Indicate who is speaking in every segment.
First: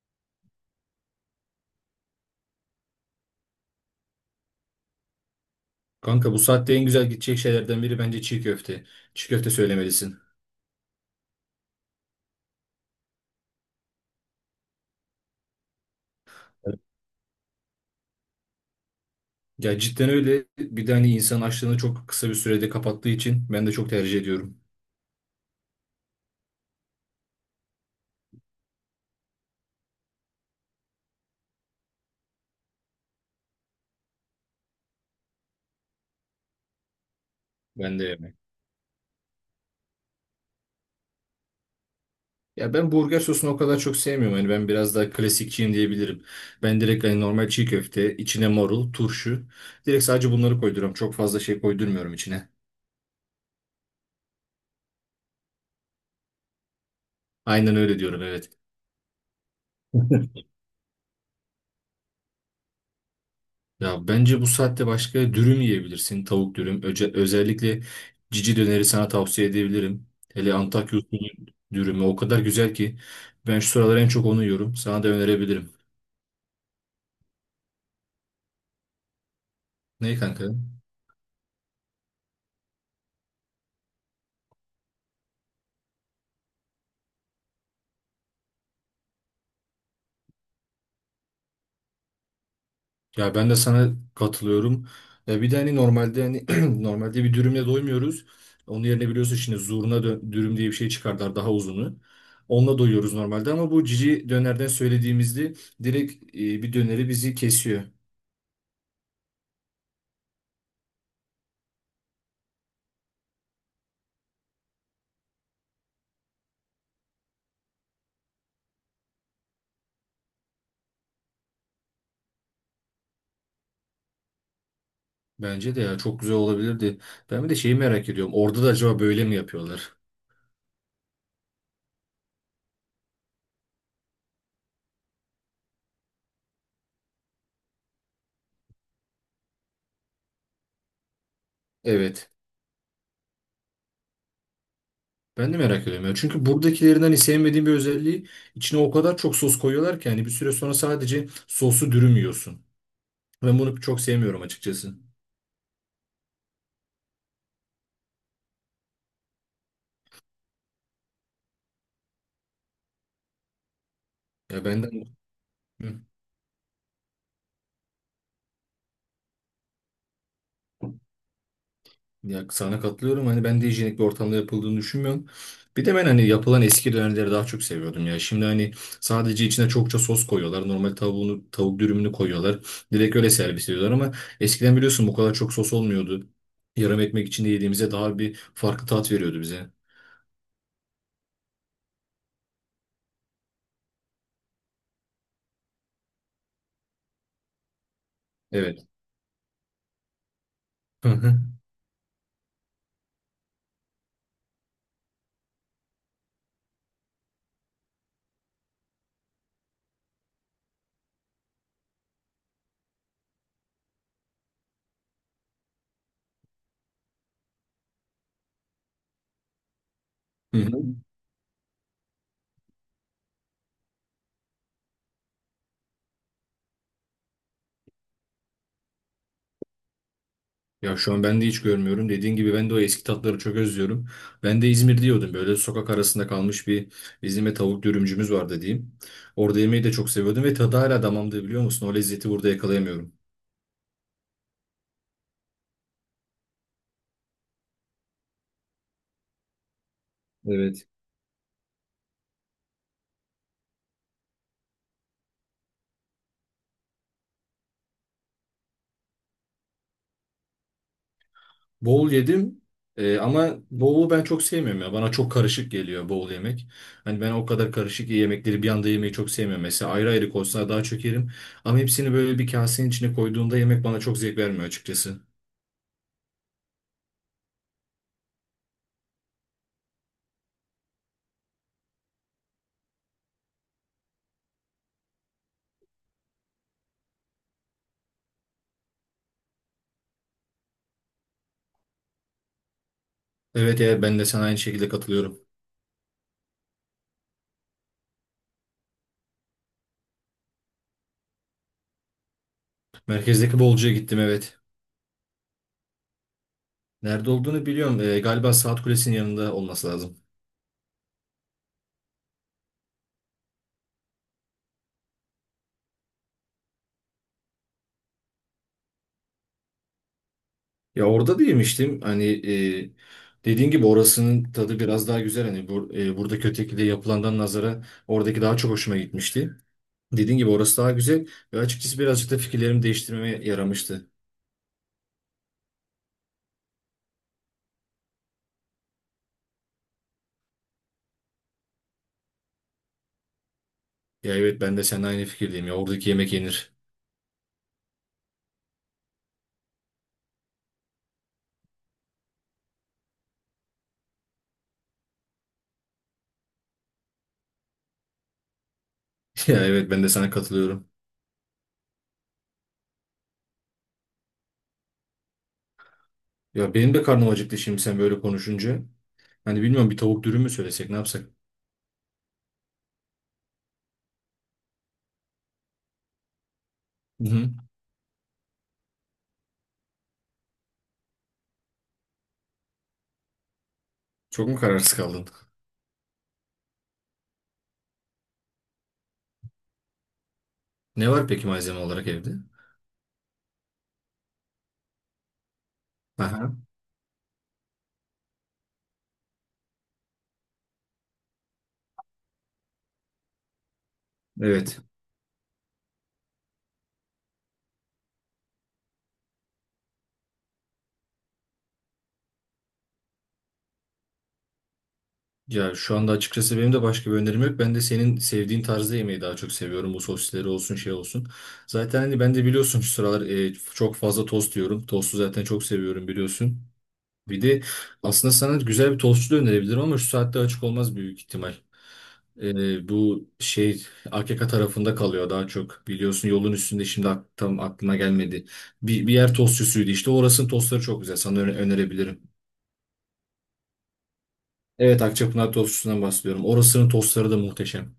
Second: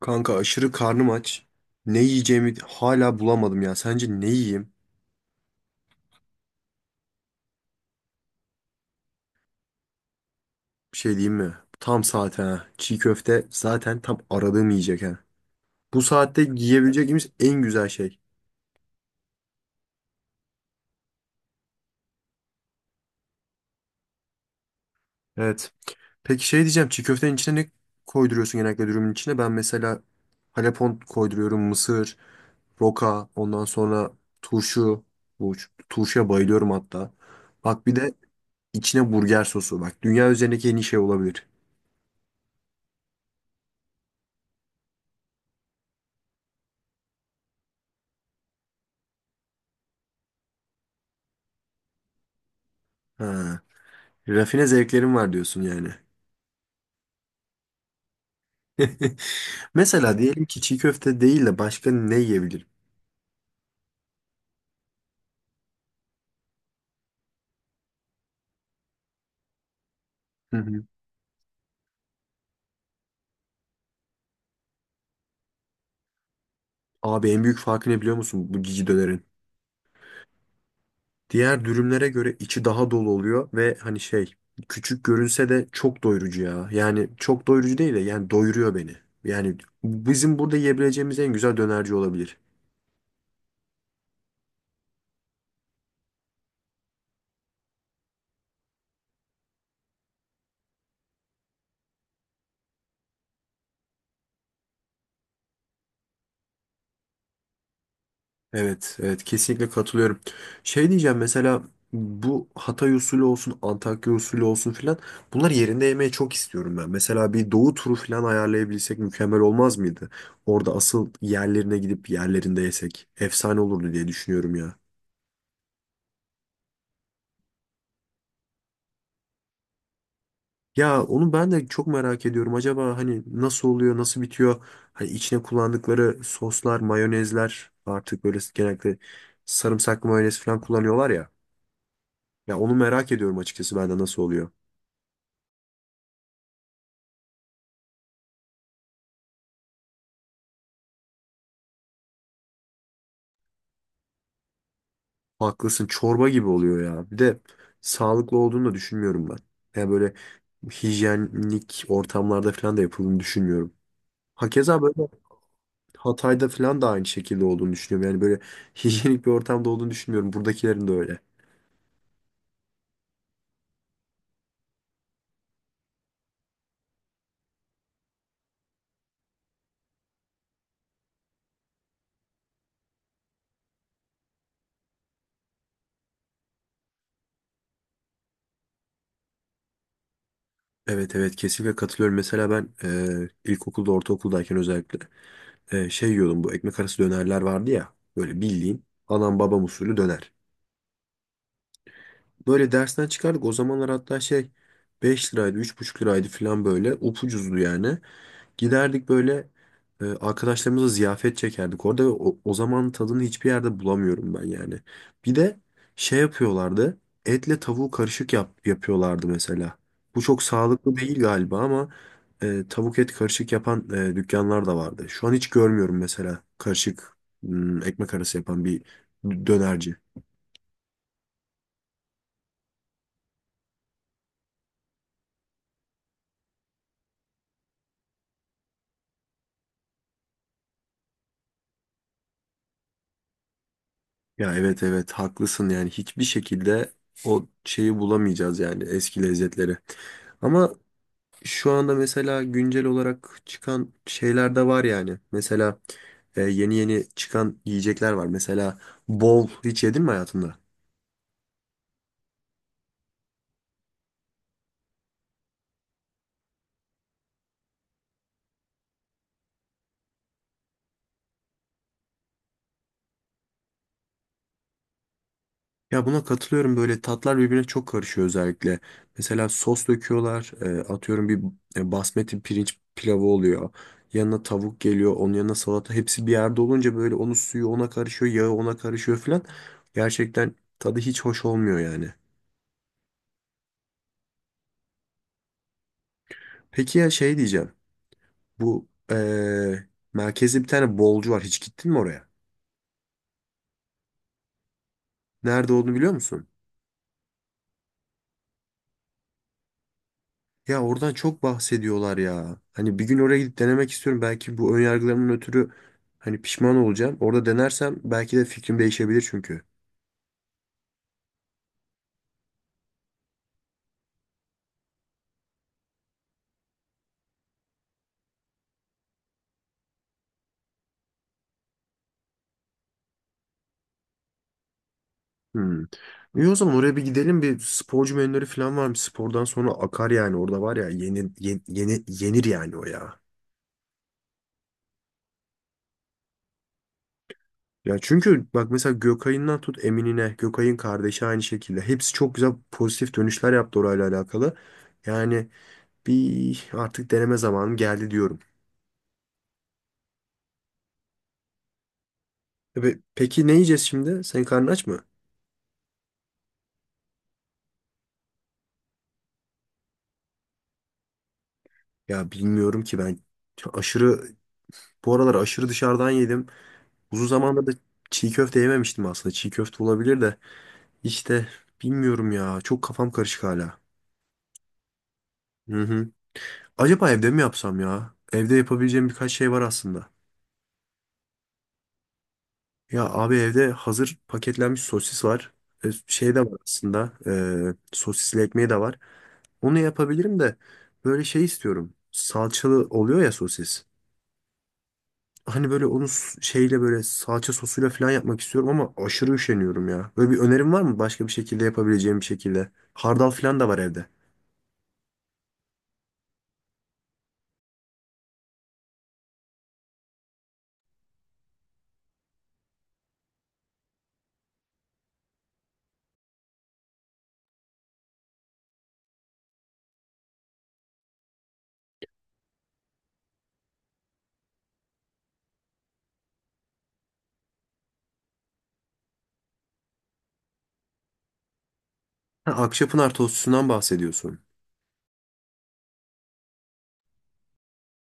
Speaker 1: Kanka aşırı karnım aç. Ne yiyeceğimi hala bulamadım ya. Sence ne yiyeyim?
Speaker 2: Kanka, bu saatte en güzel gidecek şeylerden biri bence çiğ köfte. Çiğ köfte söylemelisin.
Speaker 1: Bir şey diyeyim mi? Tam saate ha. Çiğ köfte zaten tam aradığım yiyecek ha. Bu saatte
Speaker 2: Evet.
Speaker 1: yiyebileceğimiz en güzel şey.
Speaker 2: Ya cidden öyle. Bir de hani insan açlığını çok kısa bir sürede kapattığı için ben de çok tercih ediyorum.
Speaker 1: Evet. Peki şey diyeceğim. Çiğ köftenin içine ne koyduruyorsun genellikle dürümün içine? Ben mesela halepon koyduruyorum. Mısır, roka, ondan sonra turşu. Bu turşuya bayılıyorum hatta. Bak bir
Speaker 2: Ben de
Speaker 1: de
Speaker 2: yemek.
Speaker 1: içine burger sosu. Bak dünya üzerindeki en iyi şey olabilir.
Speaker 2: Ya ben burger sosunu o kadar çok sevmiyorum. Hani ben biraz daha klasikçiyim diyebilirim. Ben direkt hani normal çiğ köfte, içine marul, turşu. Direkt sadece bunları koyduruyorum. Çok fazla şey koydurmuyorum içine.
Speaker 1: Ha. Rafine zevklerim var diyorsun yani.
Speaker 2: Aynen öyle diyorum, evet.
Speaker 1: Mesela diyelim ki çiğ köfte değil de başka ne yiyebilirim?
Speaker 2: Ya bence bu saatte başka dürüm yiyebilirsin. Tavuk dürüm. Özellikle cici döneri sana tavsiye edebilirim. Hele
Speaker 1: Hı hı.
Speaker 2: Antakya usulü dürümü o kadar güzel ki ben şu sıralar en çok onu yiyorum. Sana da önerebilirim.
Speaker 1: Abi en büyük farkı ne biliyor musun bu cici dönerin?
Speaker 2: Ne kanka?
Speaker 1: Diğer dürümlere göre içi daha dolu oluyor ve hani şey küçük görünse de çok doyurucu ya. Yani çok doyurucu değil de yani doyuruyor beni. Yani bizim burada yiyebileceğimiz en güzel dönerci olabilir.
Speaker 2: Ya ben de sana katılıyorum. Ya bir de hani normalde hani normalde bir dürümle doymuyoruz. Onun yerine biliyorsun şimdi dürüm diye bir şey çıkardılar, daha uzunu. Onunla doyuyoruz normalde ama bu cici dönerden söylediğimizde direkt bir döneri bizi kesiyor.
Speaker 1: Evet, evet kesinlikle katılıyorum. Şey diyeceğim mesela bu Hatay usulü olsun, Antakya usulü olsun filan bunlar yerinde yemeyi çok istiyorum ben. Mesela bir Doğu turu filan ayarlayabilsek mükemmel olmaz mıydı? Orada asıl yerlerine gidip yerlerinde yesek efsane olurdu diye düşünüyorum ya.
Speaker 2: Bence de ya çok güzel olabilirdi. Ben bir de şeyi merak ediyorum. Orada da acaba böyle mi yapıyorlar?
Speaker 1: Ya onu ben de çok merak ediyorum. Acaba hani nasıl oluyor, nasıl bitiyor? Hani içine kullandıkları soslar, mayonezler artık böyle genellikle sarımsaklı mayonez falan kullanıyorlar ya.
Speaker 2: Evet.
Speaker 1: Ya onu merak ediyorum açıkçası ben de nasıl oluyor.
Speaker 2: Ben de merak ediyorum ya. Çünkü buradakilerinden hani sevmediğim bir özelliği, içine o kadar çok sos koyuyorlar ki hani bir süre sonra sadece sosu dürüm yiyorsun. Ben bunu çok sevmiyorum açıkçası.
Speaker 1: Haklısın. Çorba gibi oluyor ya. Bir de sağlıklı olduğunu da düşünmüyorum ben. Yani böyle hijyenik ortamlarda falan da yapıldığını düşünmüyorum.
Speaker 2: Ya
Speaker 1: Hakeza böyle
Speaker 2: benden.
Speaker 1: Hatay'da falan da aynı şekilde olduğunu düşünüyorum. Yani böyle hijyenik bir ortamda olduğunu düşünmüyorum. Buradakilerin de öyle.
Speaker 2: Ya sana katılıyorum. Hani ben de hijyenik bir ortamda yapıldığını düşünmüyorum. Bir de ben hani yapılan eski dönerleri daha çok seviyordum ya. Şimdi hani sadece içine çokça sos koyuyorlar. Normal tavuğunu, tavuk dürümünü koyuyorlar. Direkt öyle servis ediyorlar ama eskiden biliyorsun bu kadar çok sos olmuyordu. Yarım ekmek içinde yediğimize daha bir farklı tat veriyordu bize.
Speaker 1: Evet evet kesinlikle katılıyorum. Mesela ben ilkokulda ortaokuldayken özellikle şey yiyordum bu ekmek arası dönerler vardı ya. Böyle bildiğin
Speaker 2: Evet.
Speaker 1: anam babam usulü döner.
Speaker 2: Hı hı.
Speaker 1: Böyle dersten çıkardık. O zamanlar hatta şey 5 liraydı, 3,5 liraydı falan böyle. Upucuzdu yani. Giderdik böyle arkadaşlarımıza ziyafet çekerdik orada ve o zaman tadını hiçbir yerde bulamıyorum ben yani. Bir de şey yapıyorlardı. Etle tavuğu karışık yapıyorlardı mesela. Bu çok
Speaker 2: Hı hı.
Speaker 1: sağlıklı değil galiba ama tavuk et karışık yapan dükkanlar da vardı. Şu an hiç görmüyorum mesela karışık ekmek arası yapan bir dönerci.
Speaker 2: Ya şu an ben de hiç görmüyorum. Dediğin gibi ben de o eski tatları çok özlüyorum. Ben de İzmir diyordum. Böyle sokak arasında kalmış bir İzmir'de tavuk dürümcümüz vardı diyeyim. Orada yemeği de çok seviyordum ve tadı hala damağımda, biliyor musun? O lezzeti burada yakalayamıyorum.
Speaker 1: Ya evet evet haklısın yani hiçbir şekilde o şeyi bulamayacağız yani eski lezzetleri. Ama
Speaker 2: Evet.
Speaker 1: şu anda mesela güncel olarak çıkan şeyler de var yani. Mesela yeni yeni çıkan yiyecekler var. Mesela bol hiç yedin mi hayatında?
Speaker 2: Bol yedim. Ama bolu ben çok sevmiyorum ya. Bana çok karışık geliyor bol yemek. Hani ben o kadar karışık yemekleri bir anda yemeyi çok sevmiyorum. Mesela ayrı ayrı konsa daha çok yerim. Ama hepsini böyle bir kasenin içine koyduğunda yemek bana çok zevk vermiyor açıkçası.
Speaker 1: Ya buna katılıyorum böyle tatlar birbirine çok karışıyor özellikle. Mesela sos döküyorlar, atıyorum bir basmati pirinç pilavı oluyor. Yanına tavuk geliyor, onun yanına salata hepsi bir yerde olunca böyle onun suyu ona karışıyor, yağı ona karışıyor filan. Gerçekten tadı hiç hoş olmuyor yani.
Speaker 2: Evet, evet, ben de sana aynı şekilde katılıyorum.
Speaker 1: Peki ya şey diyeceğim. Bu merkezde bir tane bolcu var. Hiç gittin mi oraya?
Speaker 2: Merkezdeki bolcuya gittim, evet.
Speaker 1: Nerede olduğunu biliyor musun?
Speaker 2: Nerede olduğunu biliyorum. Galiba Saat Kulesi'nin yanında olması lazım.
Speaker 1: Ya oradan çok bahsediyorlar ya. Hani bir gün oraya gidip denemek istiyorum. Belki bu önyargılarımın ötürü hani pişman olacağım. Orada denersem belki de fikrim değişebilir çünkü.
Speaker 2: Ya orada da yemiştim. Hani dediğin gibi orasının tadı biraz daha güzel. Hani buradaki ötekide yapılandan nazara oradaki daha çok hoşuma gitmişti. Dediğin gibi orası daha güzel ve açıkçası birazcık da fikirlerimi değiştirmeme yaramıştı.
Speaker 1: Hmm. İyi o zaman oraya bir gidelim. Bir sporcu menüleri falan var mı? Spordan sonra akar yani. Orada var ya yeni, yeni, yenir yani o ya.
Speaker 2: Ya evet, ben de seninle aynı fikirdeyim ya, oradaki yemek yenir.
Speaker 1: Ya çünkü bak mesela Gökay'ından tut Emin'ine, Gökay'ın kardeşi aynı şekilde. Hepsi çok güzel pozitif dönüşler yaptı orayla alakalı. Yani bir artık deneme zamanım geldi diyorum.
Speaker 2: Ya evet, ben de sana katılıyorum.
Speaker 1: Peki ne yiyeceğiz şimdi? Senin karnın aç mı?
Speaker 2: Ya benim de karnım acıktı şimdi sen böyle konuşunca. Hani bilmiyorum, bir tavuk dürüm mü söylesek, ne yapsak?
Speaker 1: Ya bilmiyorum ki ben aşırı bu aralar aşırı dışarıdan yedim. Uzun
Speaker 2: Hı hı.
Speaker 1: zamandır da çiğ köfte yememiştim aslında. Çiğ köfte olabilir de işte bilmiyorum ya. Çok kafam karışık hala.
Speaker 2: Çok mu kararsız kaldın?
Speaker 1: Hı hı. Acaba evde mi yapsam ya? Evde yapabileceğim birkaç şey var aslında.
Speaker 2: Ne var peki malzeme olarak evde?
Speaker 1: Ya abi evde hazır paketlenmiş sosis var. Şey de
Speaker 2: Aha,
Speaker 1: var aslında. Sosisli ekmeği de var. Onu yapabilirim de böyle şey istiyorum. Salçalı oluyor ya sosis.
Speaker 2: evet.
Speaker 1: Hani böyle onu şeyle böyle salça sosuyla falan yapmak istiyorum ama aşırı üşeniyorum ya. Böyle bir önerim var mı başka bir şekilde yapabileceğim bir şekilde? Hardal falan da var evde.
Speaker 2: Ya şu anda açıkçası benim de başka bir önerim yok. Ben de senin sevdiğin tarzda yemeği daha çok seviyorum. Bu sosisleri olsun, şey olsun. Zaten hani ben de biliyorsun şu sıralar çok fazla tost yiyorum. Tostu zaten çok seviyorum, biliyorsun. Bir de aslında sana güzel bir tostçu da önerebilirim ama şu saatte açık olmaz büyük ihtimal. Bu şey AKK tarafında kalıyor daha çok. Biliyorsun yolun üstünde şimdi tam aklıma gelmedi. Bir yer tostçusuydu işte. Orasının tostları çok güzel. Sana önerebilirim.
Speaker 1: Ha, Akçapınar tostusundan bahsediyorsun.
Speaker 2: Evet, Akçapınar tostçusundan bahsediyorum. Orasının tostları da muhteşem.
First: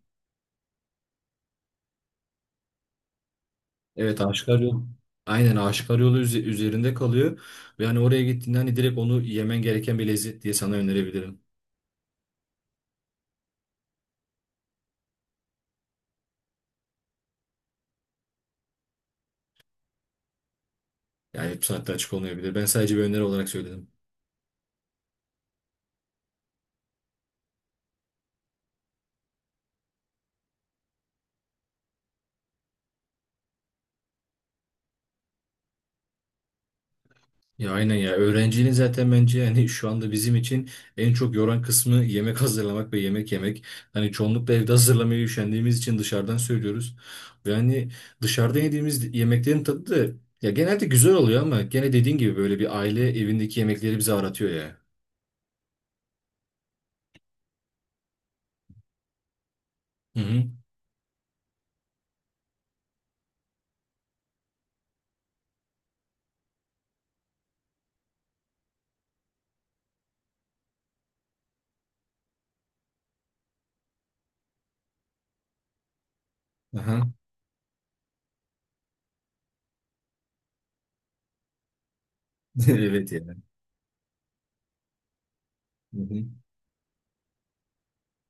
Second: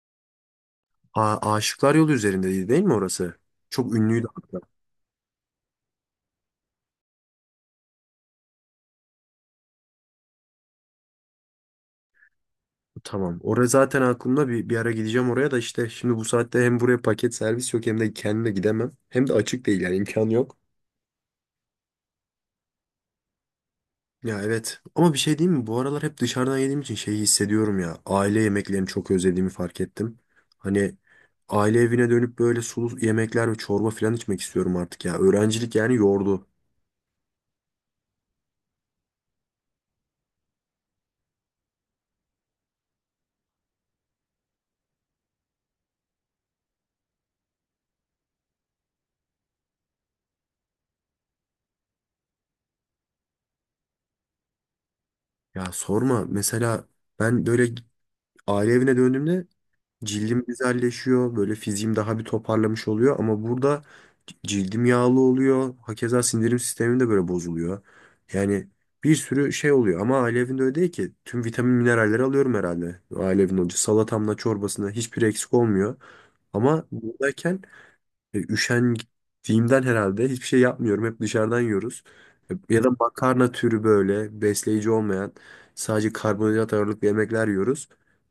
Speaker 1: Ha, Aşıklar Yolu üzerindeydi değil mi orası? Çok
Speaker 2: Evet,
Speaker 1: ünlüydü
Speaker 2: Aşıklar
Speaker 1: hatta.
Speaker 2: Yolu. Aynen Aşıklar Yolu üzerinde kalıyor. Ve hani oraya gittiğinde hani direkt onu yemen gereken bir lezzet diye sana önerebilirim.
Speaker 1: Tamam. Orası zaten aklımda bir ara gideceğim oraya da işte şimdi bu saatte hem buraya paket servis yok hem de kendime gidemem. Hem de açık değil yani imkan yok.
Speaker 2: Yani bu saatte açık olmayabilir. Ben sadece bir öneri olarak söyledim.
Speaker 1: Ya evet ama bir şey diyeyim mi? Bu aralar hep dışarıdan yediğim için şeyi hissediyorum ya. Aile yemeklerini çok özlediğimi fark ettim. Hani aile evine dönüp böyle sulu yemekler ve çorba falan içmek istiyorum artık ya. Öğrencilik yani yordu.
Speaker 2: Ya aynen ya. Öğrenciliğin zaten bence yani şu anda bizim için en çok yoran kısmı yemek hazırlamak ve yemek yemek. Hani çoğunlukla evde hazırlamaya üşendiğimiz için dışarıdan söylüyoruz. Yani dışarıda yediğimiz yemeklerin tadı da ya genelde güzel oluyor ama gene dediğin gibi böyle bir aile evindeki yemekleri bize aratıyor ya.
Speaker 1: Ya sorma mesela ben böyle aile evine döndüğümde
Speaker 2: Hı
Speaker 1: cildim
Speaker 2: hı.
Speaker 1: güzelleşiyor. Böyle fiziğim daha bir toparlamış oluyor. Ama burada cildim yağlı oluyor. Hakeza sindirim sistemim de böyle bozuluyor. Yani bir sürü şey oluyor. Ama ailevinde öyle değil ki. Tüm vitamin mineralleri alıyorum herhalde. Ailevin hoca salatamla çorbasına hiçbir eksik olmuyor. Ama
Speaker 2: Aha.
Speaker 1: buradayken üşendiğimden herhalde hiçbir şey yapmıyorum. Hep dışarıdan yiyoruz. Ya da
Speaker 2: Evet
Speaker 1: makarna türü böyle besleyici olmayan sadece
Speaker 2: yani.
Speaker 1: karbonhidrat ağırlıklı yemekler yiyoruz.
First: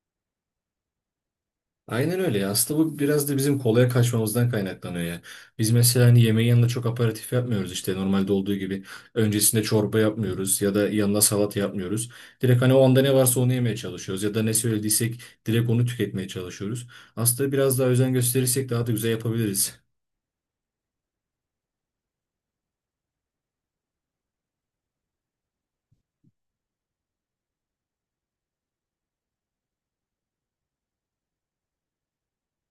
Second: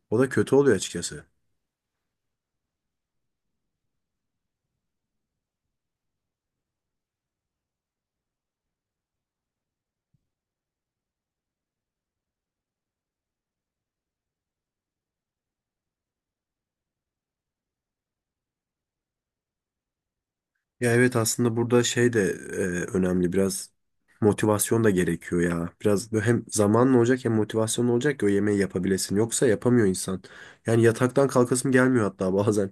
Speaker 1: O da kötü oluyor açıkçası.
Speaker 2: Aynen öyle ya. Aslında bu biraz da bizim kolaya kaçmamızdan kaynaklanıyor ya. Biz mesela hani yemeğin yanında çok aperatif yapmıyoruz işte normalde olduğu gibi. Öncesinde çorba yapmıyoruz ya da yanına salata yapmıyoruz. Direkt hani o anda ne varsa onu yemeye çalışıyoruz ya da ne söylediysek direkt onu tüketmeye çalışıyoruz. Aslında biraz daha özen gösterirsek daha da güzel yapabiliriz.
Speaker 1: Ya evet aslında burada şey de e, önemli biraz motivasyon da gerekiyor ya. Biraz böyle hem zamanla olacak hem motivasyonla olacak ki o yemeği yapabilesin. Yoksa yapamıyor insan. Yani yataktan kalkasım gelmiyor hatta bazen.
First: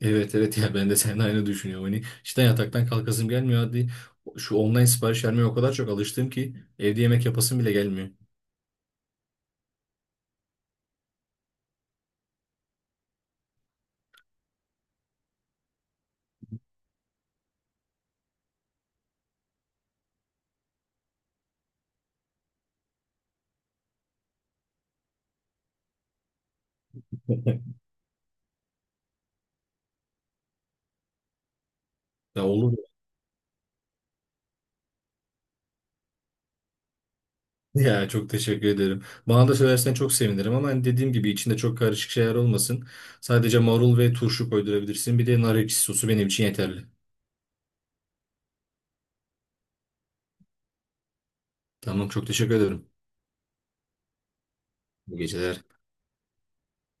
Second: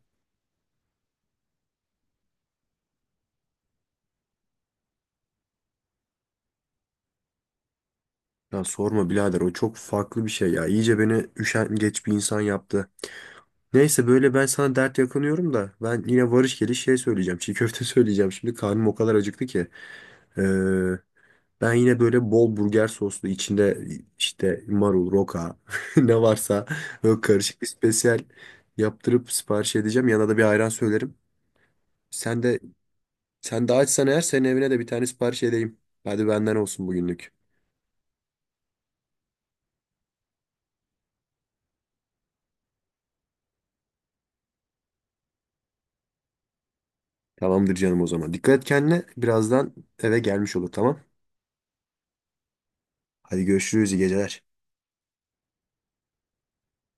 Speaker 2: Evet, evet, ya ben de seninle aynı düşünüyorum. Hani işte yataktan kalkasım gelmiyor. Hadi, şu online sipariş vermeye o kadar çok alıştım ki evde yemek yapasım bile gelmiyor.
Speaker 1: Ya sorma birader o çok farklı bir şey ya. İyice beni üşengeç bir insan yaptı. Neyse böyle ben sana dert yakınıyorum da ben yine varış geliş şey söyleyeceğim. Çiğ köfte söyleyeceğim. Şimdi karnım o kadar acıktı ki. Ee, Ben yine böyle bol burger soslu içinde işte marul, roka ne varsa böyle karışık bir spesiyel yaptırıp sipariş edeceğim. Yanına da bir ayran söylerim. Sen
Speaker 2: Ya
Speaker 1: de
Speaker 2: olur.
Speaker 1: sen de açsan eğer senin evine de bir tane sipariş edeyim. Hadi benden olsun bugünlük.
Speaker 2: Ya çok teşekkür ederim. Bana da söylersen çok sevinirim ama hani dediğim gibi içinde çok karışık şeyler olmasın. Sadece marul ve turşu koydurabilirsin. Bir de nar ekşi sosu benim için yeterli.
Speaker 1: Tamamdır canım o zaman. Dikkat et kendine. Birazdan eve gelmiş olur tamam.
Speaker 2: Tamam, çok teşekkür ederim.
Speaker 1: Hadi görüşürüz iyi geceler.
Speaker 2: Bu geceler.